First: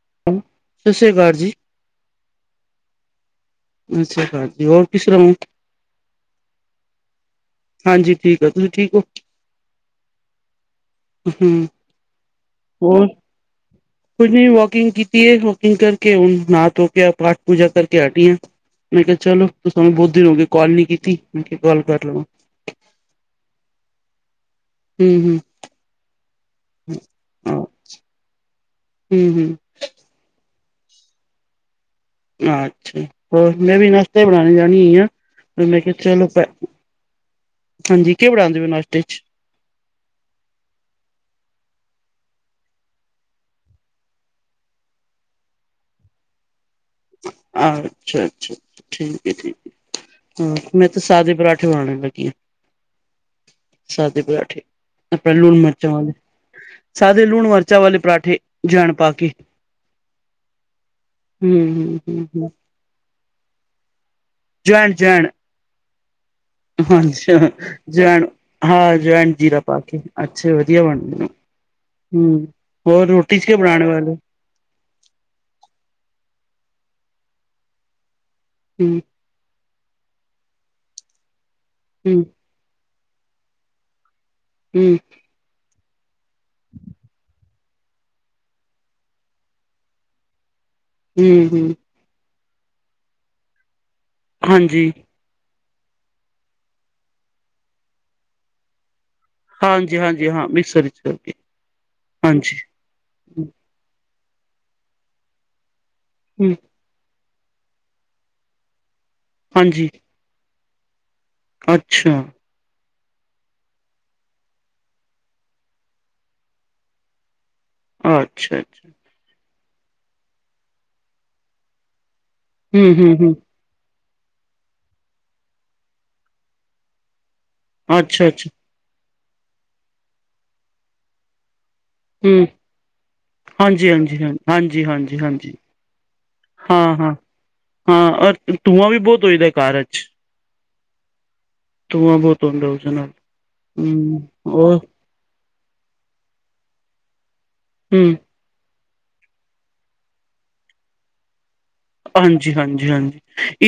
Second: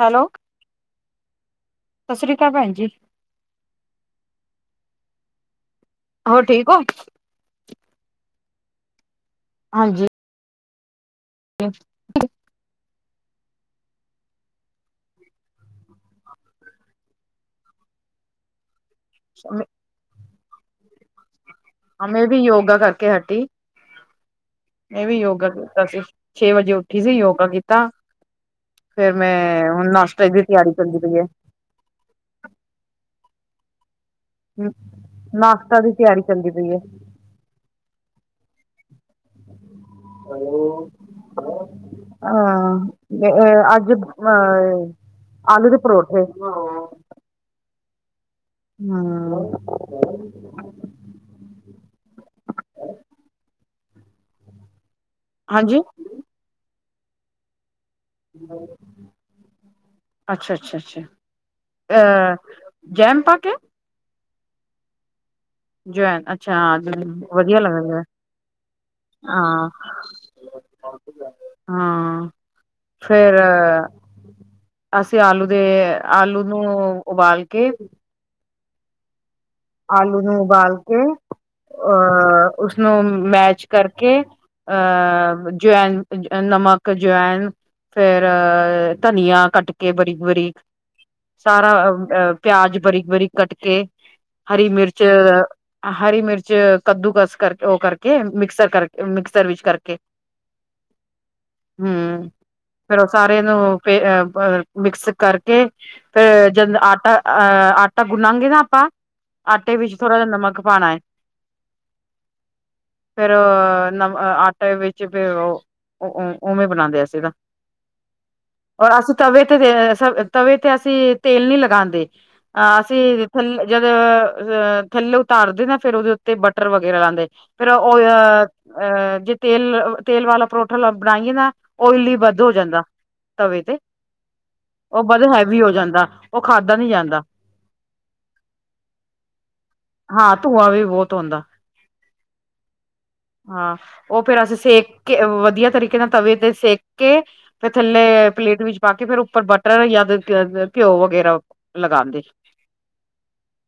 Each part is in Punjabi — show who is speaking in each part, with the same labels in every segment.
Speaker 1: ਹੈਲੋ,
Speaker 2: ਸਤਿ ਸ੍ਰੀ ਅਕਾਲ ਜੀ,
Speaker 1: ਸਤਿ ਸ੍ਰੀ ਅਕਾਲ ਭੈਣ ਜੀ।
Speaker 2: ਅੱਛਾ ਖਾਜੀ ਹੋਰ ਕਿਸਰ ਨੇ
Speaker 1: ਹੋ ਠੀਕ ਹੋ?
Speaker 2: ਹਾਂਜੀ ਠੀਕ ਆ, ਤੁਸੀਂ ਠੀਕ ਹੋ?
Speaker 1: ਹਾਂਜੀ।
Speaker 2: ਹੂੰ ਹੋਰ। ਕੁਝ ਨਹੀਂ ਵਾਕਿੰਗ ਕੀਤੀ ਵਾਕਿੰਗ ਕਰਕੇ ਹੁਣ ਨਾ ਤੋਂਕੇ ਕੇ ਪਾਠ ਪੂਜਾ ਕਰ ਕੇ ਹਾਟੀਆਂ। ਮੈਂ ਕਿਹਾ ਚਲੋ, ਤੁਸਾਨੂੰ ਬਹੁਤ ਦਿਨ ਹੋ ਗਏ ਕਾਲ ਨੀ ਕੀਤੀ। ਮੈਂ ਕਿਹਾ ਕਾਲ ਕਰ ਲਵਾਂ।
Speaker 1: ਮੈ ਵੀ ਯੋਗਾ ਕਰਕੇ ਹਟੀ। ਮੈਂ ਵੀ
Speaker 2: ਹੂੰ-ਹੂੰ,
Speaker 1: ਯੋਗਾ ਕਰਕੇ ਛੇ ਵਜੇ ਉੱਠੀ ਸੀ ਯੋਗਾ ਕੀਤਾ। ਫੇਰ
Speaker 2: ਹੂੰ-ਹੂੰ,
Speaker 1: ਮੈਂ ਹੁਣ ਨਾਸਤੇ ਦੀ ਤਿਆਰੀ ਚੱਲੀ ਦੀ ਪਈ ਏ।
Speaker 2: ਅੱਛਾ, ਹੋਰ ਮੈਂ ਵੀ ਨਾਸਤੇ ਬਣਾਉਣੇ
Speaker 1: ਹੈ।
Speaker 2: ਜਾਨੀ ਆ
Speaker 1: ਨਾਸ਼ਤਾ
Speaker 2: ਮੈਂ
Speaker 1: ਦੀ
Speaker 2: ਕਿਹਾ
Speaker 1: ਤਿਆਰੀ
Speaker 2: ਚਲੋ ਪ
Speaker 1: ਚੱਲਦੀ ਪਈ ਹੈ,
Speaker 2: ਹਾਂਜੀ, ਕਿ ਪਣਾਾਉਂਦੇ ਪਏ ਹੋ ਨਾਸ਼ਤੇੇ ਚ?
Speaker 1: ਹਾਂ ਅੱਜ ਆ ਆਲੂ ਦੇ ਪਰੌਠੇ।
Speaker 2: ਅੱਛਾ-ਅੱਛਾ ਠੀਕ
Speaker 1: ਹਮ
Speaker 2: ਹੈ-ਠੀਕ ਹੈ। ਮੈਂ ਤੇ ਸਾਦੇ ਪਰਾਂਠੇ ਬਣਾਉਣ ਲੱਗੀ ਹ, ਸਾਦੇ ਪਰਾਂਠੇ। ਆਪਣੇ
Speaker 1: ਹਾਂਜੀ,
Speaker 2: ਲੂਣ-ਮਿਰਚਾਂ ਵਾਲੇ, ਸਾਦੇੇ ਲੂਣ-ਮਿਰਚਾਂ ਵਾਲੇ ਪਰਾਂਠੇ। ਜੈਨ ਪਾ ਕੇ
Speaker 1: ਅੱਛਾ-ਅੱਛਾ-ਅੱਛਾ,
Speaker 2: ਹੂੰ
Speaker 1: ਆ
Speaker 2: ਹੂੰ
Speaker 1: ਜੈਮ ਪਾ ਕੇ।
Speaker 2: ਜਵੈਣ-ਜਵੈਣ।
Speaker 1: ਜਵੈਨ ਅੱਛਾ
Speaker 2: ਅੱਛਾ,
Speaker 1: ਵਧੀਆ ਲੱਗਦਾ,
Speaker 2: ਜਵੈਣ ਹਾਂ, ਜੈਵਣ, ਜੀਰਾ
Speaker 1: ਹਾਂ।
Speaker 2: ਪਾ ਕੇ ਅ। ਅੱਛੇ ਵਧੀਆ ਬਣਦੇ ਨੇ
Speaker 1: ਹਾਂ,
Speaker 2: ਹੂੰ ਹੋਰ ਰੋਟੀ
Speaker 1: ਫੇਰ
Speaker 2: ਚ ਕੀ ਬਣਾਣੇ ਵਾਲੇ?
Speaker 1: ਅਸੀਂ ਆਲੂ ਦੇ ਆਲੂ ਨੂੰ ਉਬਾਲ ਕੇ
Speaker 2: ਹੂੰ [inaudible]
Speaker 1: ਆਲੂ ਨੂੰ ਉਬਾਲ ਕੇ,
Speaker 2: ਹੂੰ
Speaker 1: ਉਸਨੂੰ ਮੈਚ ਕਰਕੇ
Speaker 2: ਹੂੰ
Speaker 1: ਅਹ ਜਵੈਨ ਨਮਕ ਜਵੈਨ ਫੇਰ ਧਨੀਆ ਕੱਟ ਕੇ ਬਰੀਕ-ਬਰੀਕ।
Speaker 2: ਹੂੰ
Speaker 1: ਸਾਰਾ
Speaker 2: ਹੂੰ
Speaker 1: ਆ ਪਿਆਜ ਬਰੀਕ-ਬਰੀਕ ਕੱਟ ਕੇ। ਹਰੀ
Speaker 2: ਹਾਂਜੀ
Speaker 1: ਮਿਰਚ, ਹਰੀ ਮਿਰਚ ਕੱਦੂਕਸ ਕਰਕੇ ਉਹ ਕਰਕੇ ਮਿਕਸਰ ਕਰ ਮਿਕਸਰ ਵਿੱਚ ਕਰਕੇ
Speaker 2: ਹਾਂਜੀ ਹਾਂਜੀ ਹਾਂ ਮਿਕਸਰ ਵਿੱਚ ਕਰਕੇ
Speaker 1: ਹਮ।
Speaker 2: ਹਾਂਜੀ
Speaker 1: ਫੇਰ ਉਹ ਸਾਰੇ ਨੂੰ ਪੇਅ ਪ ਮਿਕਸਪ ਕਰਕੇ, ਫੇਰ
Speaker 2: ਹੂੰ
Speaker 1: ਜਦ ਆਟਾ ਅਹ ਆਟਾ ਗੁੰਨਾਗੇ ਨਾ ਆਪਾਂ, ਆਟੇ
Speaker 2: ਹਾਂਜੀ
Speaker 1: ਵਿੱਚ ਥੋੜਾ ਜਿਹਾ ਨਮਕ ਪਾਣਾ ਹੈ।
Speaker 2: ਅੱਛਾ।
Speaker 1: ਫੇਰ ਨਮਕ ਆਟੇ ਵਿੱਚ ਫੇਰ ਉਹ ਉਹ ਉਵੇਂ ਬਣਾਦੇ ਆ ਅਂਸੀ ਤਾਂ।
Speaker 2: ਅੱਛਾ-ਅੱਛਾ।
Speaker 1: ਔਰ ਅਸੀਂ ਤਵੇ ਤੇ ਤਵੇ ਤੇ ਅਸੀਂ ਤੇਲ ਨੀ ਲਗਾਂਦੇ ਅ
Speaker 2: ਹੂੰ ਹੂੰ
Speaker 1: ਅਸੀਂ
Speaker 2: ਹੂੰ
Speaker 1: ਥੱਲੇ ਅਹ ਥੱਲੇ ਉਤਾਰਦੇ ਨਾ ਫੇਰ ਉਹਦੇ ਉੱਤੇ ਬਟਰ ਵਗੈਰਾ ਲਾਂਦੇ ਫਿਰ ਉਹ
Speaker 2: ਅੱਛਾ
Speaker 1: ਅਹ
Speaker 2: ਅੱਛਾ
Speaker 1: ਅਹ ਜੇ ਤੇਲ-ਤੇਲ ਵਾਲਾ ਪਰੋਠਾ ਲ ਬਣਾਈਏ ਨਾ ਓਇਲੀ ਵੱਧ
Speaker 2: ਹੂੰ
Speaker 1: ਹੋ ਜਾਂਦਾ। ਤਵੇ ਤੇ
Speaker 2: ਹਾਂਜੀ ਹਾਂਜੀ ਹਾਂ ਹਾਂਜੀ
Speaker 1: ਉਹ
Speaker 2: ਹਾਂਜੀ
Speaker 1: ਬਧ
Speaker 2: ਹਾਂਜੀ
Speaker 1: ਹੈਵੀ ਹੋ ਜਾਂਦਾ, ਉਹ ਖਾਧਾ
Speaker 2: ਹਾਂ
Speaker 1: ਨੀ
Speaker 2: ਹਾਂ
Speaker 1: ਜਾਂਦਾ।
Speaker 2: ਹਾਂ ਧੂੰਆਂ ਵੀ ਬਹੁਤ ਹੋਈਦਾ ਘਰ ਚ।
Speaker 1: ਹਾਂ ਧੂੰਆਂ ਵੀ ਬਹੁਤ ਹੁੰਦਾ।
Speaker 2: ਤੂੰਆ ਬਹੁਤ ਹੂੰਦਾ ਉਸਦੇ ਨਾਲ।
Speaker 1: ਹਾਂ ਉਹ ਫੇਰ ਅਸੀਂ ਸੇਕ ਕੇ ਵਧੀਆ ਤਰੀਕੇ ਨਾਲ ਤਵੇ ਤੇ ਸੇਕ ਕੇ। ਫਿਰ
Speaker 2: ਹਮ
Speaker 1: ਥੱਲੇ ਪਲੇਟ ਵਿੱਚ ਪਾ ਕੇ, ਫੇਰ ਉੱਪਰ ਬਟਰ ਜਾਂ ਫਿਰ ਘਿਓ ਵਗੈਰਾ ਪਾਕੇ।
Speaker 2: ਹਾਂਜੀ-ਹਾਂਜੀ-ਹਾਂਜੀ।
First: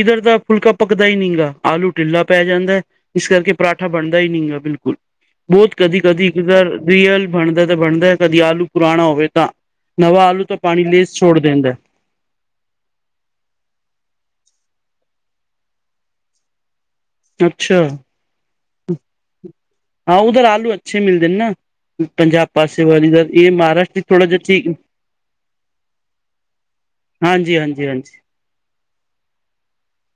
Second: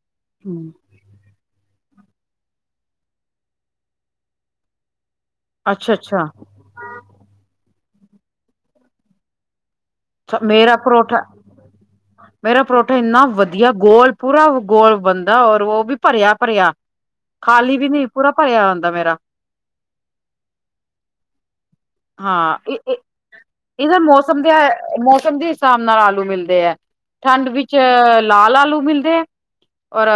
Speaker 2: ਇੱਧਰ ਦਾ ਫੁਲਕਾ ਪੱਕ ਪੱਕਦਾ ਹੀ ਨਹੀਂ ਗਾ, ਆਲੂ ਢਿੱਲਾ ਪੈ ਜਾਂਦਾ, ਇਸ ਕਰਕੇ ਪਰਾਂਠਾ ਬਣਦਾ ਹੀ ਨਹੀਂ ਗਾ ਬਿਲਕੁਲ। ਬਹੁਤ
Speaker 1: ਅੱਛਾ
Speaker 2: ਕਦੀ-ਕਦੀ ਇੱਕ
Speaker 1: ਅੱਛਾ
Speaker 2: ਅੱਧਾ ਰੀਅਲ ਬਣਦਾ ਤੇ ਬਣਦਾ ਕਦੀ ਆਲੂ ਪੁਰਾਣਾ ਹੋਵੇ ਤਾਂ। ਨਵਾਂ ਆਲੂ ਤਾਂ
Speaker 1: ਮੇਰਾ
Speaker 2: ਪਾਣੀ ਲੇਸ
Speaker 1: ਪਰੌਠਾ
Speaker 2: ਛੋੜ ਦਿੰਦਾਏ।
Speaker 1: ਮੇਰਾ ਪਰੌਠਾ ਇੰਨਾ ਵਧੀਆ ਗੋਲ ਪੂਰਾ ਗੋਲ ਬਣਦਾ। ਔਰ ਉਹ ਵੀ ਭਰਿਆ-ਭਰਿਆ। ਖਾਲੀ
Speaker 2: ਅੱਛਾ
Speaker 1: ਵੀ ਨਹੀਂ, ਪੂਰਾ ਭਰਿਆ ਹੁੰਦਾ ਮੇਰਾ
Speaker 2: ਹਾਂ, ਉਧਰ ਆਲੂ ਅੱਛੇ ਮਿਲਦੇ ਨੇਨਾ, ਪੰਜਾਬ
Speaker 1: ਹਾਂ
Speaker 2: ਪਾਸੇ ਵਾਲੇ ਇਹ
Speaker 1: ਇਹਦਾ
Speaker 2: ਮਹਾਰਾਸ਼ਟਰ ਥੋੜ੍ਹਾ ਜਿਹਾ
Speaker 1: ਮੌਸਮ ਦੇ
Speaker 2: ਠੀਕ
Speaker 1: ਮੌਸਮ ਦੇ ਹਿਸਾਬ ਨਾਲ ਆਲੂ ਮਿਲਦੇ ਹੈ, ਠੰਡ
Speaker 2: ਹਾਂਜੀ
Speaker 1: ਵਿੱਚ
Speaker 2: ਹਾਂਜੀ ਹਾਂਜੀ
Speaker 1: ਲਾਲ ਆਲੂ ਮਿਲਦੇ ਹੈ ਔਰ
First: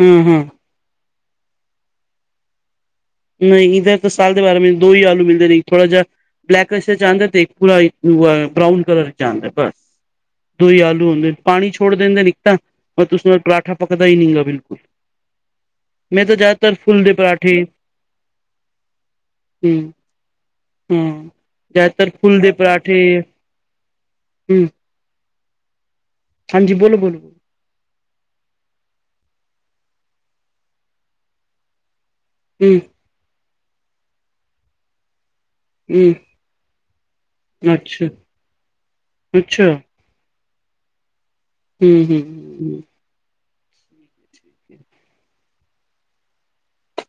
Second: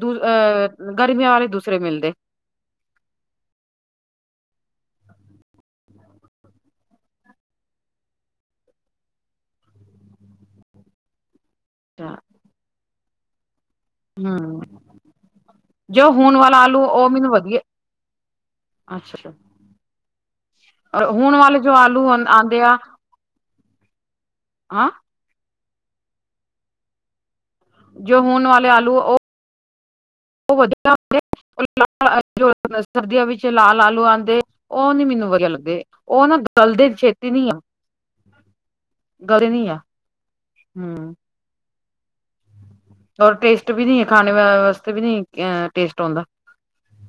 Speaker 1: ਦੂ
Speaker 2: ਹਮ ਹਮ
Speaker 1: ਅਹ ਗਰਮੀਆਂ ਵਾਲੇ ਦੂਸਰੇ ਮਿਲਦੇ।
Speaker 2: ਨਹੀਂ, ਇਧਰ ਤਾਂ ਸਾਲ ਦੇ ਬਾਰਾਂ ਮਹੀਨੇ ਦੋ ਹੀ ਆਲੂ ਮਿਲਦੇ ਨੇ। ਥੋੜ੍ਹਾ ਜਿਹਾ ਬਲੈਕਸ ਚ ਆਦਾ, ਤੇ ਇਕ ਪੂਰਾ ਬਰਾਊਨ ਕਲਰ ਚ ਆਦਾ ਬਸ ਦੋ ਹੀ ਆਲੂ ਹੁੰਦੇ, ਪਾਣੀ ਛੋੜ ਦਿੰਦੇ ਨੇ ਇੱਕ ਤਾਂ ਬਾਕੀ ਉਸਦਾ ਪਰਾਂਠਾ ਪਕਦਾ ਹੀ ਨਹੀਂ ਗਾ, [unintelligible]
Speaker 1: ਹਮ
Speaker 2: ਬਿਲਕੁਲ
Speaker 1: ਜੋ
Speaker 2: ਮੈਂ ਤਾਂ
Speaker 1: ਹੁਣ ਵਾਲਾ
Speaker 2: ਜ਼ਿਆਦਾਤਰ
Speaker 1: ਆਲੂ
Speaker 2: ਫੁੱਲ
Speaker 1: ਉਹ
Speaker 2: ਦੇ
Speaker 1: ਮੈਨੂੰ ਵਧੀਆ
Speaker 2: ਪਰਾਂਠੇ
Speaker 1: ਅੱਛਾ।
Speaker 2: ਹਮ‌।
Speaker 1: ਔਰ
Speaker 2: ਹਮ
Speaker 1: ਹੁਣ ਵਾਲੇ ਜੋ ਆਲੂ
Speaker 2: ਜ਼ਿਆਦਾਤਰ ਫੁਲ ਦੇ
Speaker 1: ਆਉਂਦੇ ਆ
Speaker 2: ਪਰਾਠੇ‌ ਹਮ
Speaker 1: ਹਅ [inaudible]
Speaker 2: ਹਾਂਜੀ ਬੋਲੋ-ਬੋਲੋ-ਬੋਲੋ।
Speaker 1: ਜੋ ਹੁਣ ਵਾਲੇ ਆਲੂ ਉਹ
Speaker 2: ਹੂੰ
Speaker 1: [unintelligible] ਸਰਦੀਆਂ ਵਿੱਚ ਲਾਲ ਆਲੂ ਆਉਂਦੇ, ਉਹ ਨੀ ਮੈਨੂੰ ਵਧੀਆ ਲੱਗ
Speaker 2: ਹੂੰ
Speaker 1: ਉਹ ਨਾ ਗਲਦੇ ਛੇਤੀ ਨੀ ਆ,
Speaker 2: ਅੱਛਾ
Speaker 1: ਗਲੇ ਨੀ
Speaker 2: ਅੱਛਾ
Speaker 1: ਆ ਹੂੰ।
Speaker 2: ਹੂੰ-ਹੂੰ, ਹੂੰ।
Speaker 1: ਓਰ ਟੇਸਟ ਵੀ ਨੀ ਏ, ਖਾਨੇ ਵਾ ਵਾਸਤੇ ਵੀ ਨੀ ਐਂ ਟੇਸਟ ਓਂਦਾ।
Speaker 2: [inaudible]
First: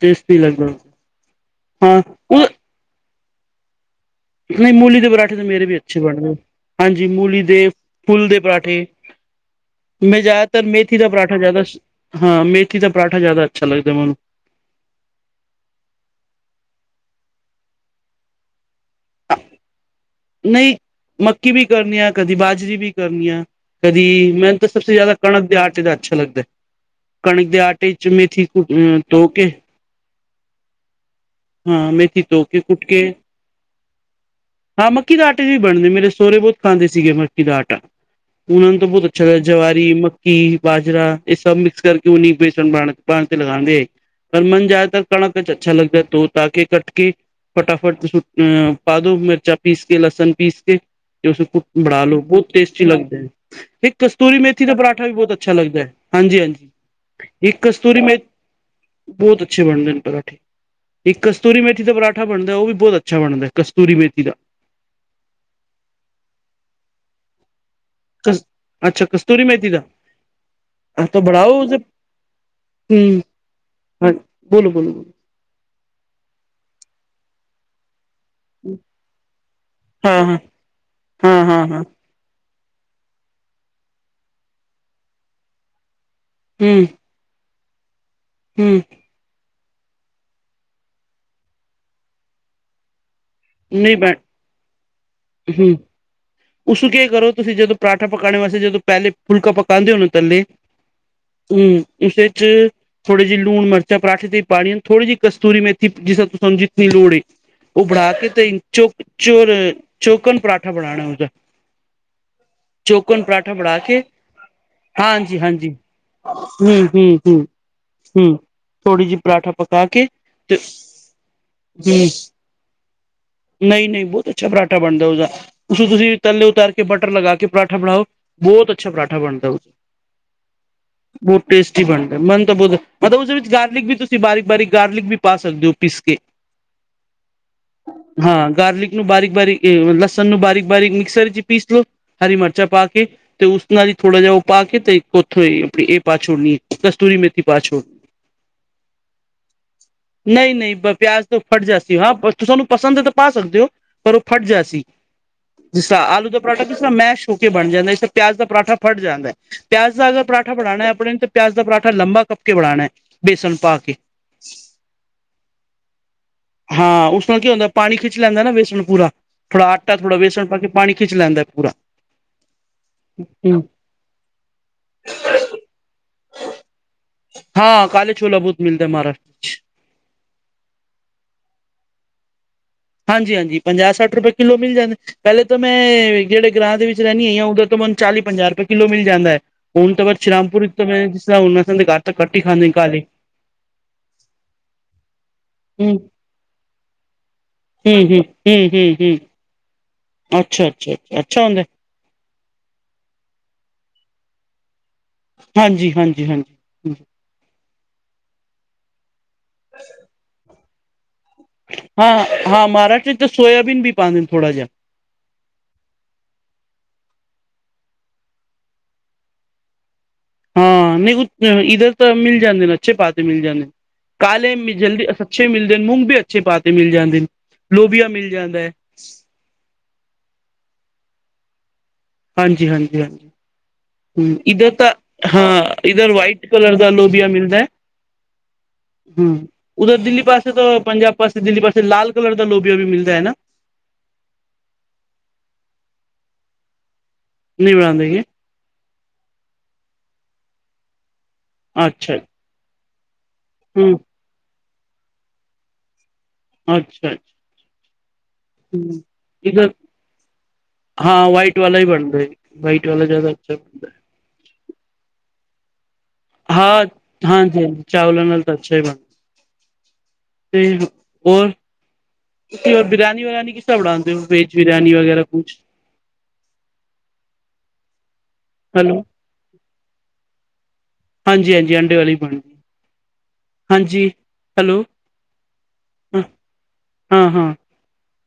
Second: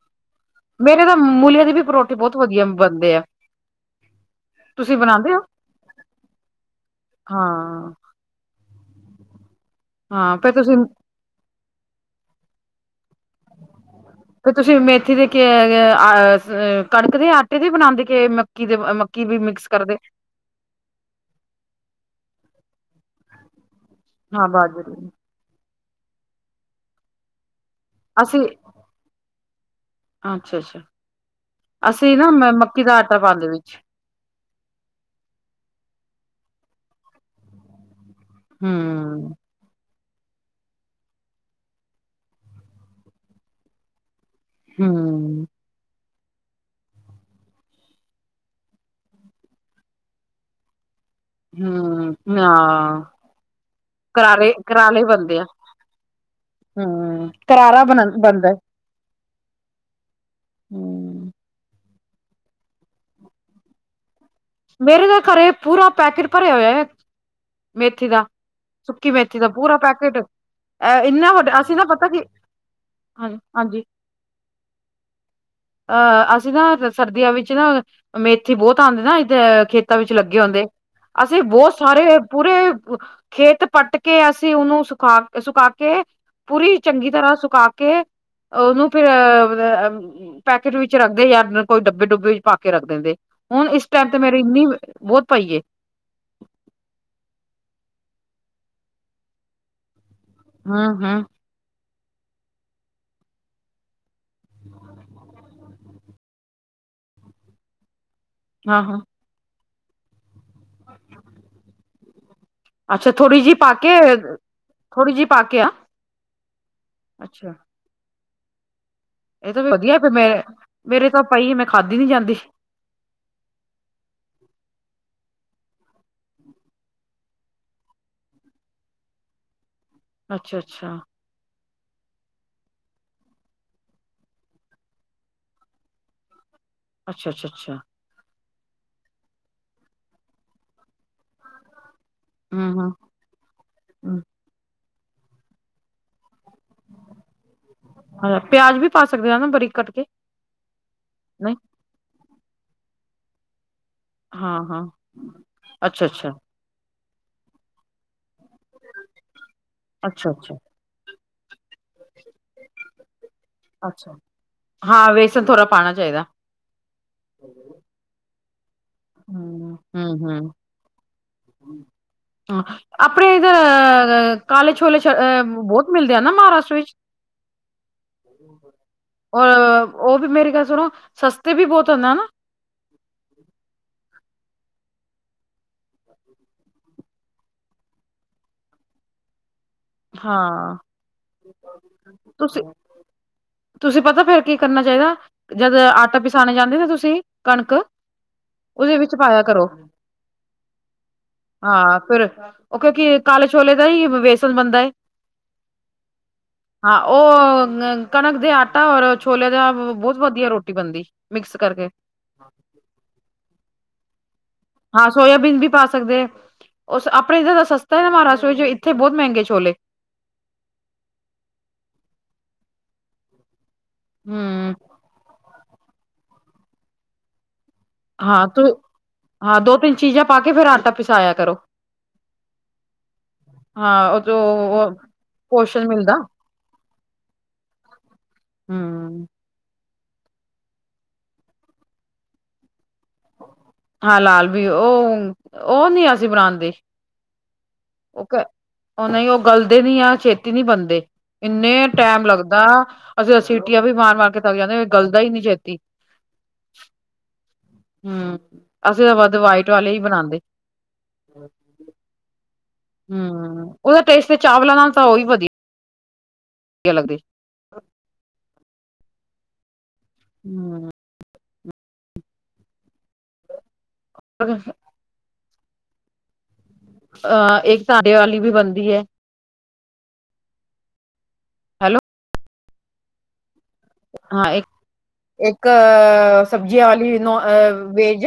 Speaker 2: ਟੇਸਟੀ ਲੱਗਨਾ
Speaker 1: ਮੇਰੇ ਤਾ ਮੁੂਲੀਆਂ ਦੇ ਵੀ ਪਰੋਠੇ ਬੋਤ ਵਦੀਆ ਬਨਦੇ ਐ।
Speaker 2: ਨਈ ਮੂਲੀ ਦੇ ਪਰਾਠੇ
Speaker 1: ਹੋ
Speaker 2: ਤਾਂ ਮੇਰੇ ਵੀ ਅੱਛੇ ਬਨਦੇ ਐ। ਹਾਂਜੀ, ਮੂਲੀ ਦੇ
Speaker 1: ਹਾਂ
Speaker 2: ਫੁੱਲ ਦੇ ਪਰਾਂਠੇ, ਮੈਂ
Speaker 1: ਹਾਂ ਫੇਰ
Speaker 2: ਜਾਦਾਤਰ
Speaker 1: ਤੁਸੀਂ
Speaker 2: ਮੇਥੀ ਦਾ ਪਰਾਂਠਾ ਜਾਦਾ ਹਾਂ, ਮੇਥੀ ਦਾ ਪਰਾਂਠਾ ਜਾਦਾ ਅੱਛਾ ਲੱਗਦਾ ਮੈਨੂੰ
Speaker 1: ਫੇਰ ਤੁਸੀ ਮੇਥੀ ਦੇ ਕੇ ਕੇ ਆ ਸ ਕਨਕ ਦੇ ਆਟੇ ਦੇ ਬਨਾਂਦੇ, ਕੇ ਮੱਕੀ ਦੇ ਅ ਮੱਕ ਕੀ ਵੀ ਮਿਕਸ ਕਰਦੇ
Speaker 2: ਨਈ ਮੱਕੀ ਵੀ ਕਰਨੀ ਆ ਕਦੀ ਬਾਜਰੀ ਵੀ ਕਰਨੀ ਆ, ਕਦੀ
Speaker 1: ਹਾਂ
Speaker 2: ਮੈਂਨੂੰ ਤਾਂ
Speaker 1: ਬਾਜਰੇ
Speaker 2: ਸਬ ਤੇ
Speaker 1: ਦੀ,
Speaker 2: ਜਾਦਾ ਕਨਕ ਦੇ ਆਟੇ ਦਾ ਅੱਛਾ ਲੱਗਦੈ, ਕਨਕ ਦੇ ਆਟੇ ਚ
Speaker 1: ਅਸੀਂ
Speaker 2: ਮੇਥੀ ਅ ਧੋ ਕੇ
Speaker 1: ਅੱਛਾ-ਅੱਛਾ,
Speaker 2: ਹਾਂ
Speaker 1: ਅਸੀ
Speaker 2: ਮੇਥੀ
Speaker 1: ਨਾ
Speaker 2: ਧੋ ਕੇ
Speaker 1: ਮੱਕੀ
Speaker 2: ਕੁੱਟ
Speaker 1: ਦਾ
Speaker 2: ਕੇ
Speaker 1: ਆਟਾ ਪਾਂਦੇ ਵਿੱਚ
Speaker 2: ਹਾਂ ਮੱਕੀ ਦਾ ਆਟੇ ਦੀ ਵੀ ਬਣਦੀ, ਮੇਰੇ ਸੋਰੇ ਬੋਤ ਖਾਂਦੇ ਸੀਗੇ ਮੱਕੀ ਦਾ ਆਟਾ, ਉਨਾਂ ਨੂੰ ਤਾਂ ਬੋਤ
Speaker 1: ਹੂੰ
Speaker 2: ਜਵਾਰੀ, ਮੱਕੀ, ਬਾਜਰਾ ਏ ਸਬ ਮਿਕਸ ਕਰਕੇ ਉਨੀ ਬੇਸਨ [unintelligible] ਪਰ ਮਨ ਜਾਦਾਤਰ ਕਨਕ
Speaker 1: ਹੂੰ
Speaker 2: ਏਚ ਅੱਛਾ ਲਗਦਾ ਏ ਤੋ ਪਾ ਕੇ, ਕੱਟ ਕੇ ਫਟਾਫਟ ਅ ਪਾਦੋ ਮਿਰਚਾ ਪੀਸ ਕੇ, ਲਸਨ ਪੀਸ ਕੇ ਉਸ ਨੂੰ ਕੁੱਟ ਬਨਾ
Speaker 1: ਹੂੰ
Speaker 2: ਲੋ ਬੋਤ
Speaker 1: ਹਾਂ
Speaker 2: ਟੇਸਟੀ ਲਗਦੇਨ, ਹਿੱਕ ਕਸਤੂਰੀ
Speaker 1: ਕਰਾਰੇ
Speaker 2: ਮੇਥੀ ਦਾ
Speaker 1: ਕਰਾਲੇ
Speaker 2: ਪਰਾਂਠਾ ਵੀ ਬੋਤ
Speaker 1: ਬਣਦੇ ਆ
Speaker 2: ਅੱਛਾ ਲੱਗਦੈ। ਹਾਂਜੀ-ਹਾਂਜੀ,
Speaker 1: ਹੂੰ
Speaker 2: ਹਿੱਕ
Speaker 1: ਕਰਾਰਾ
Speaker 2: ਕਸਤੂਰੀ
Speaker 1: ਬਣ ਬਣਦਾ
Speaker 2: ਮੇਥੀ ਬੋਤ ਅੱਛੇ ਬਣਦੇ ਨੇ ਪਰਾਂਠੇ ਇੱਕ
Speaker 1: ਹੂੰ
Speaker 2: ਕਸਤੂਰੀ ਮੇਥੀ ਦਾ ਪਰਾਂਠਾ ਬਣਦੈ, ਓ ਵੀ ਬੋਤ ਅੱਛਾ ਬਣਦੈ ਕਸਤੂਰੀ ਮੇਥੀ ਦਾ
Speaker 1: ਮੇਰੇ ਤਾ ਖਰੇ ਪੂਰਾ ਪੈਕੇਟ ਭਰੇਆ ਹੋਏਯੈ ਮੇਥੀ ਦਾ,
Speaker 2: ਕਸ ਅੱਛਾ
Speaker 1: ਸੁੱਕੀ ਮੇਥੀ
Speaker 2: ਕਸਤੂਰੀ
Speaker 1: ਦਾ ਪੂਰਾ ਪੈਕੇਟ ਐ ਇੰਨਾ ਵੱਡ ਅਸੀ ਨਾ ਪਤਾ ਕੀ
Speaker 2: ਹੂੰ,
Speaker 1: ਹਾਂਜੀ-ਹਾਂਜੀ
Speaker 2: ਅ ਬੋਲੋ-ਬੋਲੋ, ਬੋਲੋ।
Speaker 1: ਅ ਅਸੀ ਨਾ ਰ ਸਰਦੀਆਂ ਵਿੱਚ ਨਾ ਮੇਥੀ ਬੋਤ ਆਂਦੀ ਨਾ ਅ ਖੇਤਾਂ ਵਿੱਚ
Speaker 2: ਹਾਂ ਹਾਂ
Speaker 1: ਲੱਗੇ ਹੁੰਦੇ, ਅਸੀ
Speaker 2: ਹਾਂ ਹਾਂ
Speaker 1: ਬੋਤ
Speaker 2: ਹਾਂ
Speaker 1: ਸਾਰੇ ਪੂਰੇ ਅ ਖੇਤ ਪੱਟ ਕੇ ਅਸੀ ਓਨੂੰ ਸੁਖਾ ਸੁਕਾ ਕੇ ਪੂਰੀ
Speaker 2: ਹੂੰ
Speaker 1: ਚੰਗੀ ਤਰਾਂ ਸੁਕਾ ਕੇ
Speaker 2: ਹੂੰ
Speaker 1: ਓਨੂੰ ਫੇ [inaudible] ਪੈਕੇਟ ਵਿੱਚ ਰੱਖਦੇ ਯਾ ਕੋਈ ਡੱਬੇ ਡੁੱਬੇ ਵਿੱਚ ਪਾ ਕੇ ਰੱਖ ਦੇਂਦੇ, ਹੁਨ ਇਸ
Speaker 2: ਨਹੀਂ
Speaker 1: ਟਾਈਮ
Speaker 2: ਬੈ
Speaker 1: ਤੇ ਮੇਰੀ ਇੰਨੀ ਬੋਤ ਪਈ ਏ।
Speaker 2: ਉਸੂੰ ਕੇ ਕਰੋ ਤੁਸੀ ਜਦੋ ਪਰਾਂਠਾ ਪਕਾਣੇ ਵਾਸਤੇ ਜਦੋ ਪੈਲੇ ਫੁਲਕਾ ਪਕਾਂਦੇ ਓ ਨਾ ਤੱਲੇ
Speaker 1: ਹੂੰ-ਹੂੰ।
Speaker 2: ਹੂੰ, ਉਸੇ ਚ ਥੋੜੇ ਜਿ ਲੂਨ ਮਰਚਾਂ ਪਰਾਠੇ ਤੇ ਈ ਪਾਣੀਐ, ਥੋੜੀ ਜਿ ਕਸਤੂਰੀ ਮੇਥੀ ਜਿਸਰਾ ਤੁਆਨੂੰ ਜਿਤਨੀ ਲੋੜ ਏ। ਓ ਬਣਾ ਕੇ ਤੇਈਨ,
Speaker 1: ਹਾਂ
Speaker 2: ਚੋ
Speaker 1: ਹਾਂ
Speaker 2: ਚੋਰ ਚੋਕਨ ਪਰਾਂਠਾ ਬਣਾਣੈ ਉਦਾ।
Speaker 1: ਅੱਛਾ
Speaker 2: ਚੋਕਨ
Speaker 1: ਥੋੜ੍ਹੀ ਜਿਹੀ
Speaker 2: ਪਰਾਂਠਾ
Speaker 1: ਪਾ
Speaker 2: ਬਣਾ ਕੇ,
Speaker 1: ਥੋੜ੍ਹੀ ਜਿਹੀ ਪਾ ਕੇ ਆ
Speaker 2: ਹਾਂਜੀ-ਹਾਂਜੀ। ਹੂੰ-ਹੂੰ,
Speaker 1: ਅੱਛਾ
Speaker 2: ਹੂੰ-ਹੂੰ ਥੋੜੀ ਜੀ ਪਰਾਂਠਾ
Speaker 1: ਇਹ ਤਾਂ
Speaker 2: ਪਕਾ
Speaker 1: ਵਧੀਆ ਫ
Speaker 2: ਕੇ,
Speaker 1: ਮੇ
Speaker 2: ਤੇ
Speaker 1: ਮੇਰੇ ਤਾਂ ਪਈ ਮੈਂ ਖਾਧੀ
Speaker 2: ਹੂੰ
Speaker 1: ਨੀ ਜਾਂਦੀ
Speaker 2: ਨਈ-ਨਈ ਬੋਤ ਅੱਛਾ ਪਰਾਂਠਾ ਬਣਦੈ ਉਦਾ। ਉਸੂੰ ਤੁਸੀ ਤੱਲੇ ਉਤਾਰ ਕੇ, ਬਟਰ ਲਗਾ ਕੇ ਪਰਾਂਠਾ ਬਣਾਓ ਬੋਤ ਅੱਛਾ ਪਰਾਂਠਾ ਬਣਦੈ ਉ।
Speaker 1: ਅੱਛਾ-ਅੱਛਾ।
Speaker 2: ਬੋਤ ਟੇਸਟੀ ਬਣਦੈ, ਮੈਨੰ ਤਾ ਬੋਤ ਮਤਲ ਉਸਦੇ ਵਿੱਚ ਗਾਰਲਿਕ ਵੀ ਤੁਸੀ ਬਾਰੀਕ-ਬਾਰੀਕ ਗਾਰਲਿਕ ਵੀ ਪਾ ਸਕਦੇ ਓ ਪੀਸ ਕੇ।
Speaker 1: ਅੱਛਾ-ਅੱਛਾ, ਅੱਛਾ।
Speaker 2: ਹਾਂ, ਗਾਰਲਿਕ ਨੂੰ ਬਾਰੀਕ-ਬਾਰੀਕ, ਲਸਨ ਨੂੰ ਬਾਰੀਕ-ਬਾਰੀਕ ਮਿਕਸਰ ਇੱਚ ਈ ਪੀਸ ਲੋ। ਹਰੀ ਮਿਰਚਾਂ ਪਾ
Speaker 1: ਹੂੰ
Speaker 2: ਕੇ, ਤੇ ਉਸ ਨਾਲ ਹੀ ਥੋੜਾ ਜਿਹਾ ਉਹ। ਪਾ ਕੇ ਤੇ ੳਥੋਂ ਹੀ ਪਾ ਨੀ ਕਸਤੂਰੀ ਮੇਥੀ ਬਾ ਚੋ।
Speaker 1: ਹ ਪਿਆਜ ਵੀ ਪਾ ਸਕਦੇ ਨਾ ਬਰੀਕ ਕੱਟ ਕੇ।
Speaker 2: ਨਹੀਂ - ਨਹੀਂ ਬ ਪਿਆਜ ਤੋਂ
Speaker 1: ਨਹੀਂ
Speaker 2: ਫਟ ਜਾਂਤੀ ਹ, ਹਾਂ ਤਾਨੂੰ ਪਸੰਦ ਹੈ ਤਾਂ ਪਾ ਸਕਦੇ ਹੋ। ਪਰ ਉਹ ਫਟ
Speaker 1: ਹਾਂ
Speaker 2: ਜਾਤੀ
Speaker 1: ਹਾਂ
Speaker 2: ਜਿਸ ਤਰਾਂ
Speaker 1: ਅੱਛਾ
Speaker 2: ਆਲੂ
Speaker 1: ਅੱਛਾ
Speaker 2: ਦਾ ਪਰਾਂਠਾ ਜਿਸ ਤਰਾਂ ਮੈਸ਼ ਹੋ ਕੇ ਬਣ ਜਾਂਦਾ ਇਸ ਤਰ। ਪਿਆਜ਼ ਦਾ ਪਰਾਂਠਾ ਫਟ ਜਾਂਦਾ ਹੈ, ਪਿਆਜ਼ ਦਾ ਅਗਰ
Speaker 1: ਅੱਛਾ
Speaker 2: ਪਰਾਂਠਾ
Speaker 1: ਅੱਛਾ
Speaker 2: ਬਨਾਨਾ ਹੈ, ਆਪਣੇ ਤੇ ਪਿਆਜ਼ ਦਾ ਪਰਾਂਠਾ ਲੰਬਾ। ਪੱਕੇ ਬਣਾਨੇ ਬੇਸਣ ਪਾ ਕੇ।
Speaker 1: ਅੱਛਾ ਹਾਂ ਵੇਸਣ ਥੋੜਾ ਪਾਣਾ ਚਾਹੀਦਾ
Speaker 2: ਹਾਂ ਉਸ ਨਾਲ ਕੀ ਹੁੰਦਾ, ਪਾਣੀ ਖਿੱਚ ਲੈਂਦਾ ਨਾ ਵੇਸਣ ਪੂਰਾ। ਥੋੜਾ
Speaker 1: ਹੂੰ
Speaker 2: ਆਟਾ
Speaker 1: ਹੂੰ
Speaker 2: ਥੋੜਾ ਬੇਸਣ ਪਾ ਕੇ, ਪਾਣੀ ਖਿੱਚ ਲੈਂਦਾ ਪੂਰਾ।
Speaker 1: ਹਾਂ ਆਪਣੇ ਇਧੱਰ ਅ ਅ ਕਾਲੇ ਛੋਲੇ ਛਾਲੇ ਅ ਬਹੁਤ। ਮਿਲਦੇ ਆ ਨਾ ਮਹਾਰਾਸ਼ਟਰ ਵਿੱਚ
Speaker 2: ਹਾਂ ਕਾਲ ਛੋਲਾ ਬਹੁਤ ਮਿਲਦਾ ਮਾਰਾ।
Speaker 1: ਆ ਉਹ ਵੀ ਮੇਰੀ ਗੱਲ ਸੁਣੋ ਸਸਤੇ ਵੀ ਬਹੁਤ ਹੁੰਦਾ ਹਨਾ।
Speaker 2: ਹਾਂਜੀ - ਹਾਂਜੀ ਪੰਜਾ ਸੱਠ ਰੁਪਏ ਕਿੱਲੋ ਮਿਲ ਜਾਂਦੇ। ਪਹਿਲੇ ਤਾਂ ਮੈਂ ਜਿਹੜੇ ਗਿਰਾਜ ਦੇ ਵਿੱਚ ਰਹਿਨੀ ਆ, ਉਧਰ ਤੋਂ ਮੈਨੂੰ ਚਾਲੀ ਪੰਜਾ ਰੁਪਏ ਕਿੱਲੋ ਮਿਲ ਜਾਂਦਾ ਹੈ। ਹੁਣ ਤਾਂ ਬਸ ਸ਼ਾਮਪੁਰ
Speaker 1: ਹਾਂ
Speaker 2: ਉੱਤੇ ਜਿਸ ਤਰ੍ਹਾਂ ਉਨ ਅਸਾਂ ਤੇ ਘਾਹ ਤਾਂ ਕੱਟ ਹੀ
Speaker 1: ਤੁਸੀਂ
Speaker 2: ਖਾਂਦੇ ਹ ਘਰ ਈ।
Speaker 1: ਤੁਸੀਂ ਪਤਾ ਫਿਰ ਕੀ ਕਰਨਾ ਚਾਹੀਦਾ ਜਦ
Speaker 2: ਹਮ ਹਮ
Speaker 1: ਆਟਾ ਪਿਸਾਨ ਜਾਂਦੇ ਨਾ ਤੁਸੀਂ ਕਣਕ
Speaker 2: ਹਮ ਹਮ
Speaker 1: ਉਹਦੇ
Speaker 2: ਹਮ
Speaker 1: ਵਿੱਚ
Speaker 2: ਹਮ
Speaker 1: ਪਾਇਆ ਕਰੋ।
Speaker 2: ਅੱਛਾ, ਅੱਛਾ, ਅੱਛਾ ਹੁੰਦੇ।
Speaker 1: ਹਾਂ, ਫਿਰ ਉਹ ਕਿਉਂਕਿ ਕਾਲੇ ਛੋਲੇ ਦਾ ਹੀ ਵੇਸਨ ਬਣਦਾ।
Speaker 2: ਹਾਂਜੀ, ਹਾਂਜੀ, ਹਾਂਜੀ।
Speaker 1: ਹਾਂ ਉਹ ਕਣਕ ਦੇ ਆਟਾ ਔਰ ਛੋਲੇ ਦਾ ਬਹੁਤ ਵਧੀਆ ਰੋ ਰੋਟੀ ਬਣਦੀ ਮਿਕਸ ਕਰਕੇ।
Speaker 2: ਹਾਂ ਹਾਂ, ਮਹਾਰਾਜ, ਇਹਦੇ 'ਚ ਸੋਇਆਬੀਨ ਵੀ ਪਾਉਦੇ ਨੇ, ਥੋੜਾ ਜਿਹਾ।
Speaker 1: ਹਾਂ, ਸੋਇਆਬੀਨ ਵੀ ਪਾ ਸਕਦੇ ਉਸ ਆਪਣੇ ਇੱਧਰ ਸਸਤਾ ਹੈ ਨਾ, ਮਹਾਰਾਸ਼ਟਰ ਵਿੱਚ? ਇੱਥੇ ਬਹੁਤ ਮਹਿੰਗੇ ਛੋਲੇ।
Speaker 2: ਹਾਂ, ਨਹੀਂ, ਉਧਰ - ਇੱਧਰ ਤਾਂ ਮਿਲ ਜਾਂਦੇ ਨੇ, ਅੱਛੇ ਪਾ ਤੇ ਮਿਲ ਜਾਂਦੇ ਨੇ, ਕਾਲੇ
Speaker 1: ਹਮ
Speaker 2: ਜਲਦੀ। ਅੱਛੇ ਮਿਲਦੇ ਨੇ, ਮੂੰਗ ਵੀ ਅੱਛੇ ਪਾ 'ਤੇ ਮਿਲ ਜਾਂਦੇ ਨੇ। ਲੋਬੀਆ ਮਿਲ
Speaker 1: ਹਾਂ,
Speaker 2: ਜਾਂਦਾ
Speaker 1: ਤੋ
Speaker 2: ਹੈ
Speaker 1: ਹਾਂ, ਦੋ -ਤਿੰਨ ਚੀਜ਼ਾਂ ਪਾ ਕੇ ਫਿਰ ਆਟਾ ਪਿਸਾਇਆ ਕਰੋ।
Speaker 2: ਹਾਂਜੀ, ਹਾਂਜੀ, ਹਾਂਜੀ।
Speaker 1: ਹਾਂ ਉਹ ਜੋ
Speaker 2: ਇੱਧਰ ਤਾਂ, ਹਾਂ,
Speaker 1: ਪੋਸ਼ਣ
Speaker 2: ਇੱਧਰ
Speaker 1: ਮਿਲਦਾ
Speaker 2: ਵਾਈਟ ਕਲਰ ਦਾ ਲੋਬੀਆ ਮਿਲਦਾ ਹੈ।
Speaker 1: ਹਮ
Speaker 2: ਉਧੱਰ, ਦਿੱਲੀ ਪਾਸੇ ਤੋਂ ਪੰਜਾਬ ਪਾਸੇ, ਦਿੱਲੀ ਪਾਸੇ ਲਾਲ ਕਲਰ ਦਾ ਲੋਬੀਆ ਵੀ ਮਿਲਦਾ ਹੈ ਨਾ।
Speaker 1: ਹਾਂ, ਲਾਲ ਵੀ, ਉਹ ਉਹ ਨੀ ਅਸੀਂ, ਬਣਾਦੇ
Speaker 2: ਨਹੀਂ ਬਣਾਉਂਦੇ
Speaker 1: ਉਹ ਕ ਉਹ ਨਹੀਂ, ਉਹ ਗਲਦੇ ਨੀ ਆ, ਛੇਤੀ ਨਹੀਂ ਬਣਦੇ, ਇੰਨੇ
Speaker 2: ਅੱਛਾ
Speaker 1: ਟੈਮ ਲੱਗਦਾ ਅਸੀਂ ਅ ਸੀਟੀਆਂ ਵੀ
Speaker 2: ਹਮ
Speaker 1: ਮਾਰ - ਮਾਰ ਕੇ ਥੱਕ ਜਾਂਦੇ, ਗੱਲਦਾ ਹੀ ਨੀ ਛੇਤੀ।
Speaker 2: ਅੱਛਾ।
Speaker 1: ਹੂੰ,
Speaker 2: ਹਮ
Speaker 1: ਅਸੀਂ ਤਾਂ ਵੱਧ
Speaker 2: ਇਧਰ
Speaker 1: ਵਾਈਟ ਵਾਲੇ ਹੀ ਬਣਾਂਦੇ।
Speaker 2: ਹਾਂ, ਵਾਈਟ ਵਾਲਾ ਵੀ ਬਣਦੇ, ਵਾਈਟ ਵਾਲਾ ਜ਼ਿਆਦਾ ਅੱਛਾ
Speaker 1: ਹੂੰ,
Speaker 2: ਹੁੰਦਾ।
Speaker 1: ਉਹਦਾ ਟੇਸਟ ਤੇ ਚਾਵਲਾਂ ਨਾਲ ਤਾਂ ਉਹ ਵੀ ਵਧੀਆ।
Speaker 2: ਹਾਂ,
Speaker 1: ਲੱਗਦੇ।
Speaker 2: ਹਾਂਜੀ - ਹਾਂਜੀ ਚਾਵਲਾਂ ਨਾਲ ਤਾਂ ਅੱਛਾ ਹੀ ਬਣ ਠੀਕ।
Speaker 1: ਹੂੰ,
Speaker 2: ਔਰ, ਤੁਸੀਂ ਔਰ ਬਰਿਆਨੀ ਵਰਾਨੀ ਕਿਸ ਤਰ੍ਹਾਂ ਬਣਾਂਦੇ ਹੋ, ਵੈਜ ਬਰਿਆਨੀ ਵਗੈਰਾ ਕੁਛ?
Speaker 1: ਅਹ ਇੱਕ ਆਂਡੇ ਵਾਲੀ ਵੀ ਬਣਦੀ
Speaker 2: ਹੈਲੋ
Speaker 1: ਐ।
Speaker 2: ਹਾਂਜੀ - ਹਾਂਜੀ ਆਂਡੇ
Speaker 1: ਹੈਲੋ
Speaker 2: ਵਾਲੀ ਵੀ ਬਣਦੀ। ਹਾਂਜੀ
Speaker 1: ਹਾਂ, ਇੱਕ,
Speaker 2: ਹੈਲੋ
Speaker 1: ਇੱਕ ਸਬਜ਼ੀਆਂ ਵਾਲੀ
Speaker 2: ਹਾਂ
Speaker 1: ਨੋਨ
Speaker 2: ਹਾਂ
Speaker 1: ਵੈਜ।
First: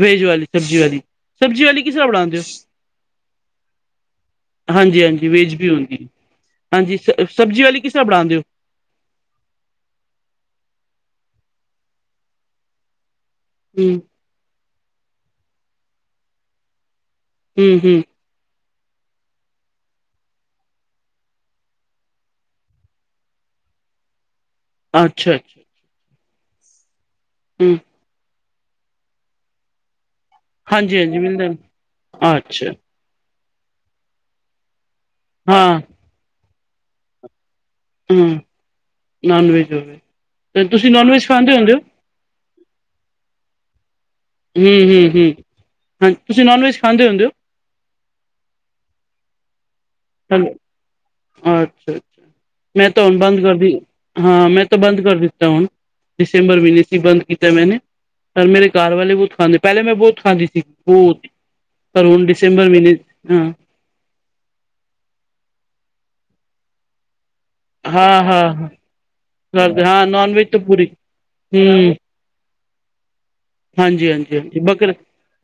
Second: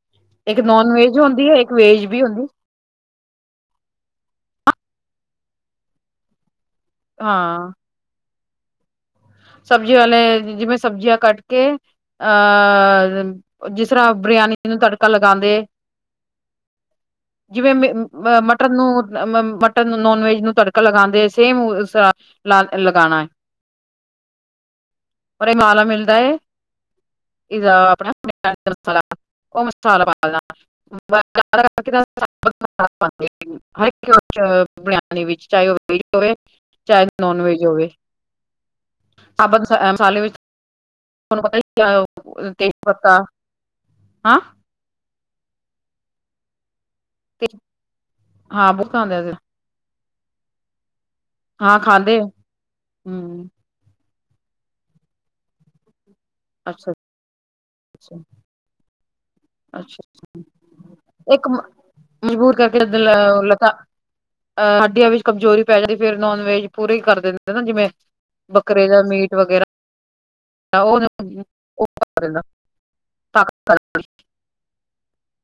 Speaker 2: ਵੈਜ ਵਾਲੀ
Speaker 1: ਇੱਕ
Speaker 2: ਸਬਜ਼ੀ
Speaker 1: ਨੋਨ
Speaker 2: ਵਾਲੀ,
Speaker 1: ਵੈਜ ਹੁੰਦੀ ਹੈ,
Speaker 2: ਸਬਜ਼ੀ
Speaker 1: ਇੱਕ
Speaker 2: ਵਾਲੀ ਕਿਸ
Speaker 1: ਵੇਜ
Speaker 2: ਤਰ੍ਹਾਂ
Speaker 1: ਵੀ
Speaker 2: ਬਣਾਂਦੇ ਹੋ?
Speaker 1: ਹੁੰਦੀ
Speaker 2: ਹਾਂਜੀ - ਹਾਂਜੀ ਵੈਜ ਵੀ ਹੁੰਦੀ, ਹਾਂਜੀ ਸ ਸਬਜ਼ੀ ਵਾਲੀ ਕਿਸ ਕਿਤਰ੍ਹਾਂ ਬਣਾਂਦੇ ਓ?
Speaker 1: ਸਬਜ਼ੀਆਂ ਵਾਲੇ, ਜਿਵੇਂ ਸਬਜ਼ੀਆਂ ਕੱਟ ਕੇ, ਔਰ, ਜਿਸ
Speaker 2: ਹਮ
Speaker 1: ਤਰ੍ਹਾਂ ਬਰਿਆਨੀ ਨੂੰ ਤੜਕਾ ਲਗਾਂਦੇ, ਜਿਵੇਂ
Speaker 2: ਹਮ ਹਮ
Speaker 1: ਅ ਮਟਨ ਨੂੰ, ਮਟਨ ਨੂੰ ਨੋਨ ਵੈਜ ਨੂੰ ਤੜਕਾ ਲਗਾਂਦੇ, ਸੇਮ ਉਸ ਤਰ੍ਹਾਂ। ਲਾ ਲਗਾਣਾ ਐ।
Speaker 2: ਅੱਛਾ
Speaker 1: ਔਰ ਐ
Speaker 2: ਅੱਛਾ
Speaker 1: ਮਸਾਲਾ ਮਿਲਦਾ ਏ, ਏਦਾ
Speaker 2: ਹਮ
Speaker 1: ਆਪਣਾ [inaudible] ਮਸਾਲਾ। ਉਹ ਮਸਾਲਾ ਪਾ ਦੇਣਾ [inaudible]
Speaker 2: ਹਾਂਜੀ ਹਾਂਜੀ ਮਿਲਦਾ ਅੱਛਾ
Speaker 1: ਉਹ ਚ ਬਰਿਆਨੀ ਵਿੱਚ, ਚਾਹੇ ਉਹ
Speaker 2: ਹਾਂ
Speaker 1: ਵੈਜ ਹੋਵੇ, ਚਾਹੇ ਨੋਨ ਵੈਜ ਹੋਵੇ।
Speaker 2: ਹੂੰ ਨੋਨ
Speaker 1: ਸਾਬਤ
Speaker 2: ਵੈਜ
Speaker 1: ਮਸਾ-
Speaker 2: ਹੋਵੇ,
Speaker 1: ਮਸਾਲੇ
Speaker 2: ਤੇ ਤੁਸੀਂ ਨੋਨ ਵੈੱਜ ਖਾਂਦੇ ਹੁੰਦੇ ਓ?
Speaker 1: ਤੇਜ਼ ਪੱਤਾ, ਹਾਂ!
Speaker 2: ਹੂੰ, ਹੂੰ, ਹੂੰ ਹਾਂਜ ਤੁਸੀਂ ਨੋਨ ਵੈੱਜ ਖਾਂਦੇ ਹੁੰਦੇ ਹੋ?
Speaker 1: ਹਾਂ, ਬਹੁਤ ਖਾਂਦੇ ਅਸੀ।
Speaker 2: ਹੈਲੋ,
Speaker 1: ਹਾਂ
Speaker 2: ਅੱਛਾ
Speaker 1: ਖਾਂਦੇ
Speaker 2: -ਅੱਛਾ ਮੈਂ ਤਾਂ ਹੁਣ ਬੰਦ
Speaker 1: ਹਮ
Speaker 2: ਕਰਤੀ। ਹਾਂ ਮੈਂ ਤਾਂ ਬੰਦ ਕਰ ਦਿੱਤਾ ਹੁਣ, ਦਸੰਬਰ ਮਹੀਨੇ
Speaker 1: ਅੱਛਾ
Speaker 2: ਸੀ ਬੰਦ ਕੀਤਾ ਮੈਨੇ।
Speaker 1: [unintelligible]
Speaker 2: ਪਰ ਮੇਰੇ ਘਰ ਵਾਲੇ ਬਹੁਤ ਖਾਂਦੇ। ਪਹਿਲੇ ਮੈਂ
Speaker 1: ਅੱਛਾ
Speaker 2: ਬਹੁਤ ਖਾਂਦੀ ਸੀ ਬਹੁਤ।
Speaker 1: ਇੱਕ ਮ-
Speaker 2: ਪਰ ਹੁਣ
Speaker 1: ਮਜਬੂਰ
Speaker 2: ਦਿਸੰਬਰ ਮਹੀਨੇ ਚ ਹਾਂ।
Speaker 1: ਅ ਹੱਡੀਆਂ ਵਿੱਚ ਕਮਜ਼ੋਰੀ ਪੈ ਜਾਂਦੀ, ਫਿਰ ਨੋਨ ਵੈਜ ਪੂਰੀ ਕਰ ਦੇ ਦਾ ਨਾਂ ਜਿਵੇਂ
Speaker 2: ਹਾਂ-ਹਾਂ
Speaker 1: -ਬੱਕਰੇ ਦਾ ਮੀਟ ਵਗੈਰਾ
Speaker 2: ਕਰਦੇ ਹਾਂ ਨੋਨ ਵੈਜ ਤਾਂ ਪੂਰੀ
Speaker 1: ਉਹ [inaudible] [unintelligible]
Speaker 2: ਹਾਂਜੀ, ਹਾਂਜੀ, ਹਾਂਜੀ ਬੱਕਰੇ,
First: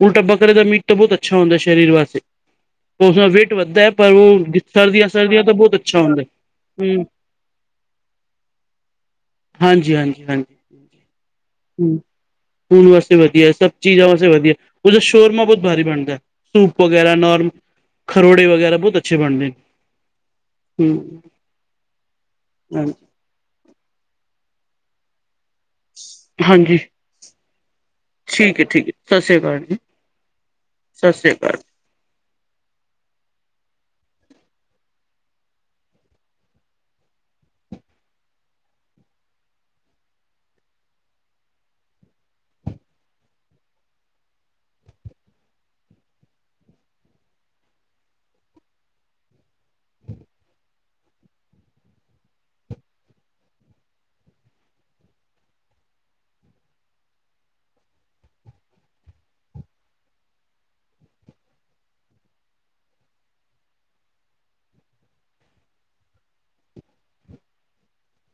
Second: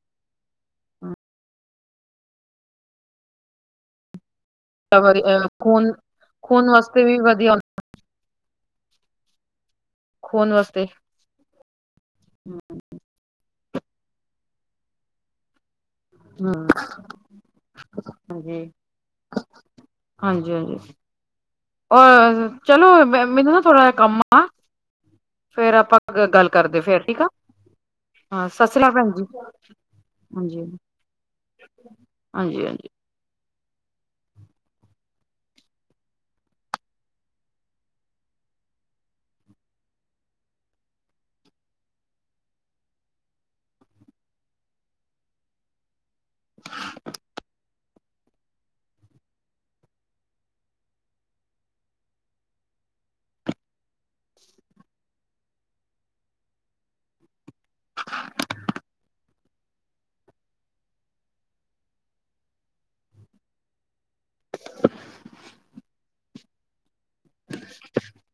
Speaker 2: ਉਲਟਾ ਬੱਕਰੇ ਦਾ ਮੀਟ ਤਾਂ ਬਹੁਤ ਅੱਛਾ ਹੁੰਦਾ ਸਰੀਰ ਵਾਸਤੇ। ਉਸ ਨਾਲ ਵੇਟ ਵੱਧਦਾ ਐ ਪਰ ਉਹ ਸਰਦੀਆਂ-
Speaker 1: ਵਧ
Speaker 2: ਸਰਦੀਆਂ
Speaker 1: ਅ
Speaker 2: ਤਾਂ ਬਹੁਤ
Speaker 1: ਖੂਨ
Speaker 2: ਅੱਛਾ ਹੁੰਦਾ
Speaker 1: ਖੂਨ
Speaker 2: ਏ
Speaker 1: ਵਾਸਤੇ
Speaker 2: ਹੂੰ।
Speaker 1: ਵੀ ਵਧੀਆ
Speaker 2: ਹਾਂਜੀ- ਹਾਂਜੀ।
Speaker 1: ਖੂਨ ਵਾਸਤੇ
Speaker 2: ਖੂਨ ਵਾਸਤੇ ਵਧੀਆ, ਸਭ ਚੀਜ਼ਾਂ ਵਾਸਤੇ ਵਧੀਆ, ਉਹਦਾ ਸ਼ੋਰਮਾ ਬਹੁਤ ਬਾਰੀ ਬਣਦਾ।
Speaker 1: ਹਮ
Speaker 2: ਸੂਪ ਵਗੈਰਾ, ਨੋਰਮ ਖਰੋੜੇ ਵਗੈਰਾ ਬਹੁਤ ਅੱਛੇ ਬਣਦੇ। ਨੇ
Speaker 1: ਹਾਂਜੀ-ਹਾਂਜੀ। ਔਰ ਚਲੋ
Speaker 2: ਹਮ
Speaker 1: ਮੈਂ ਮੈਨੂੰ ਨਾ ਥੋੜ੍ਹਾ ਜਿਹਾ ਕੰਮ ਆ। ਫੇਰ ਆਪਾਂ ਗੱਲ
Speaker 2: ਹਾਂਜੀ
Speaker 1: ਕਰਦੇ ਫੇਰ ਠੀਕ ਆ। ਹਾਂ
Speaker 2: ਠੀਕ ਹੈ
Speaker 1: ਸਤਿ ਸ੍ਰੀ
Speaker 2: ਠੀਕ ਹੈ
Speaker 1: ਅਕਾਲ ਭੈਣ
Speaker 2: ਸਤਿ
Speaker 1: ਜੀ,
Speaker 2: ਸ੍ਰੀ ਅਕਾਲ ਜੀ
Speaker 1: ਹਾਂਜੀ- ਹਾਂਜੀ।
Speaker 2: ਸਤਿ ਸ੍ਰੀ ਅਕਾਲ
Speaker 1: ਹਾਂਜੀ- ਹਾਂਜੀ। [unintelligible] [unintelligible] [unintelligible]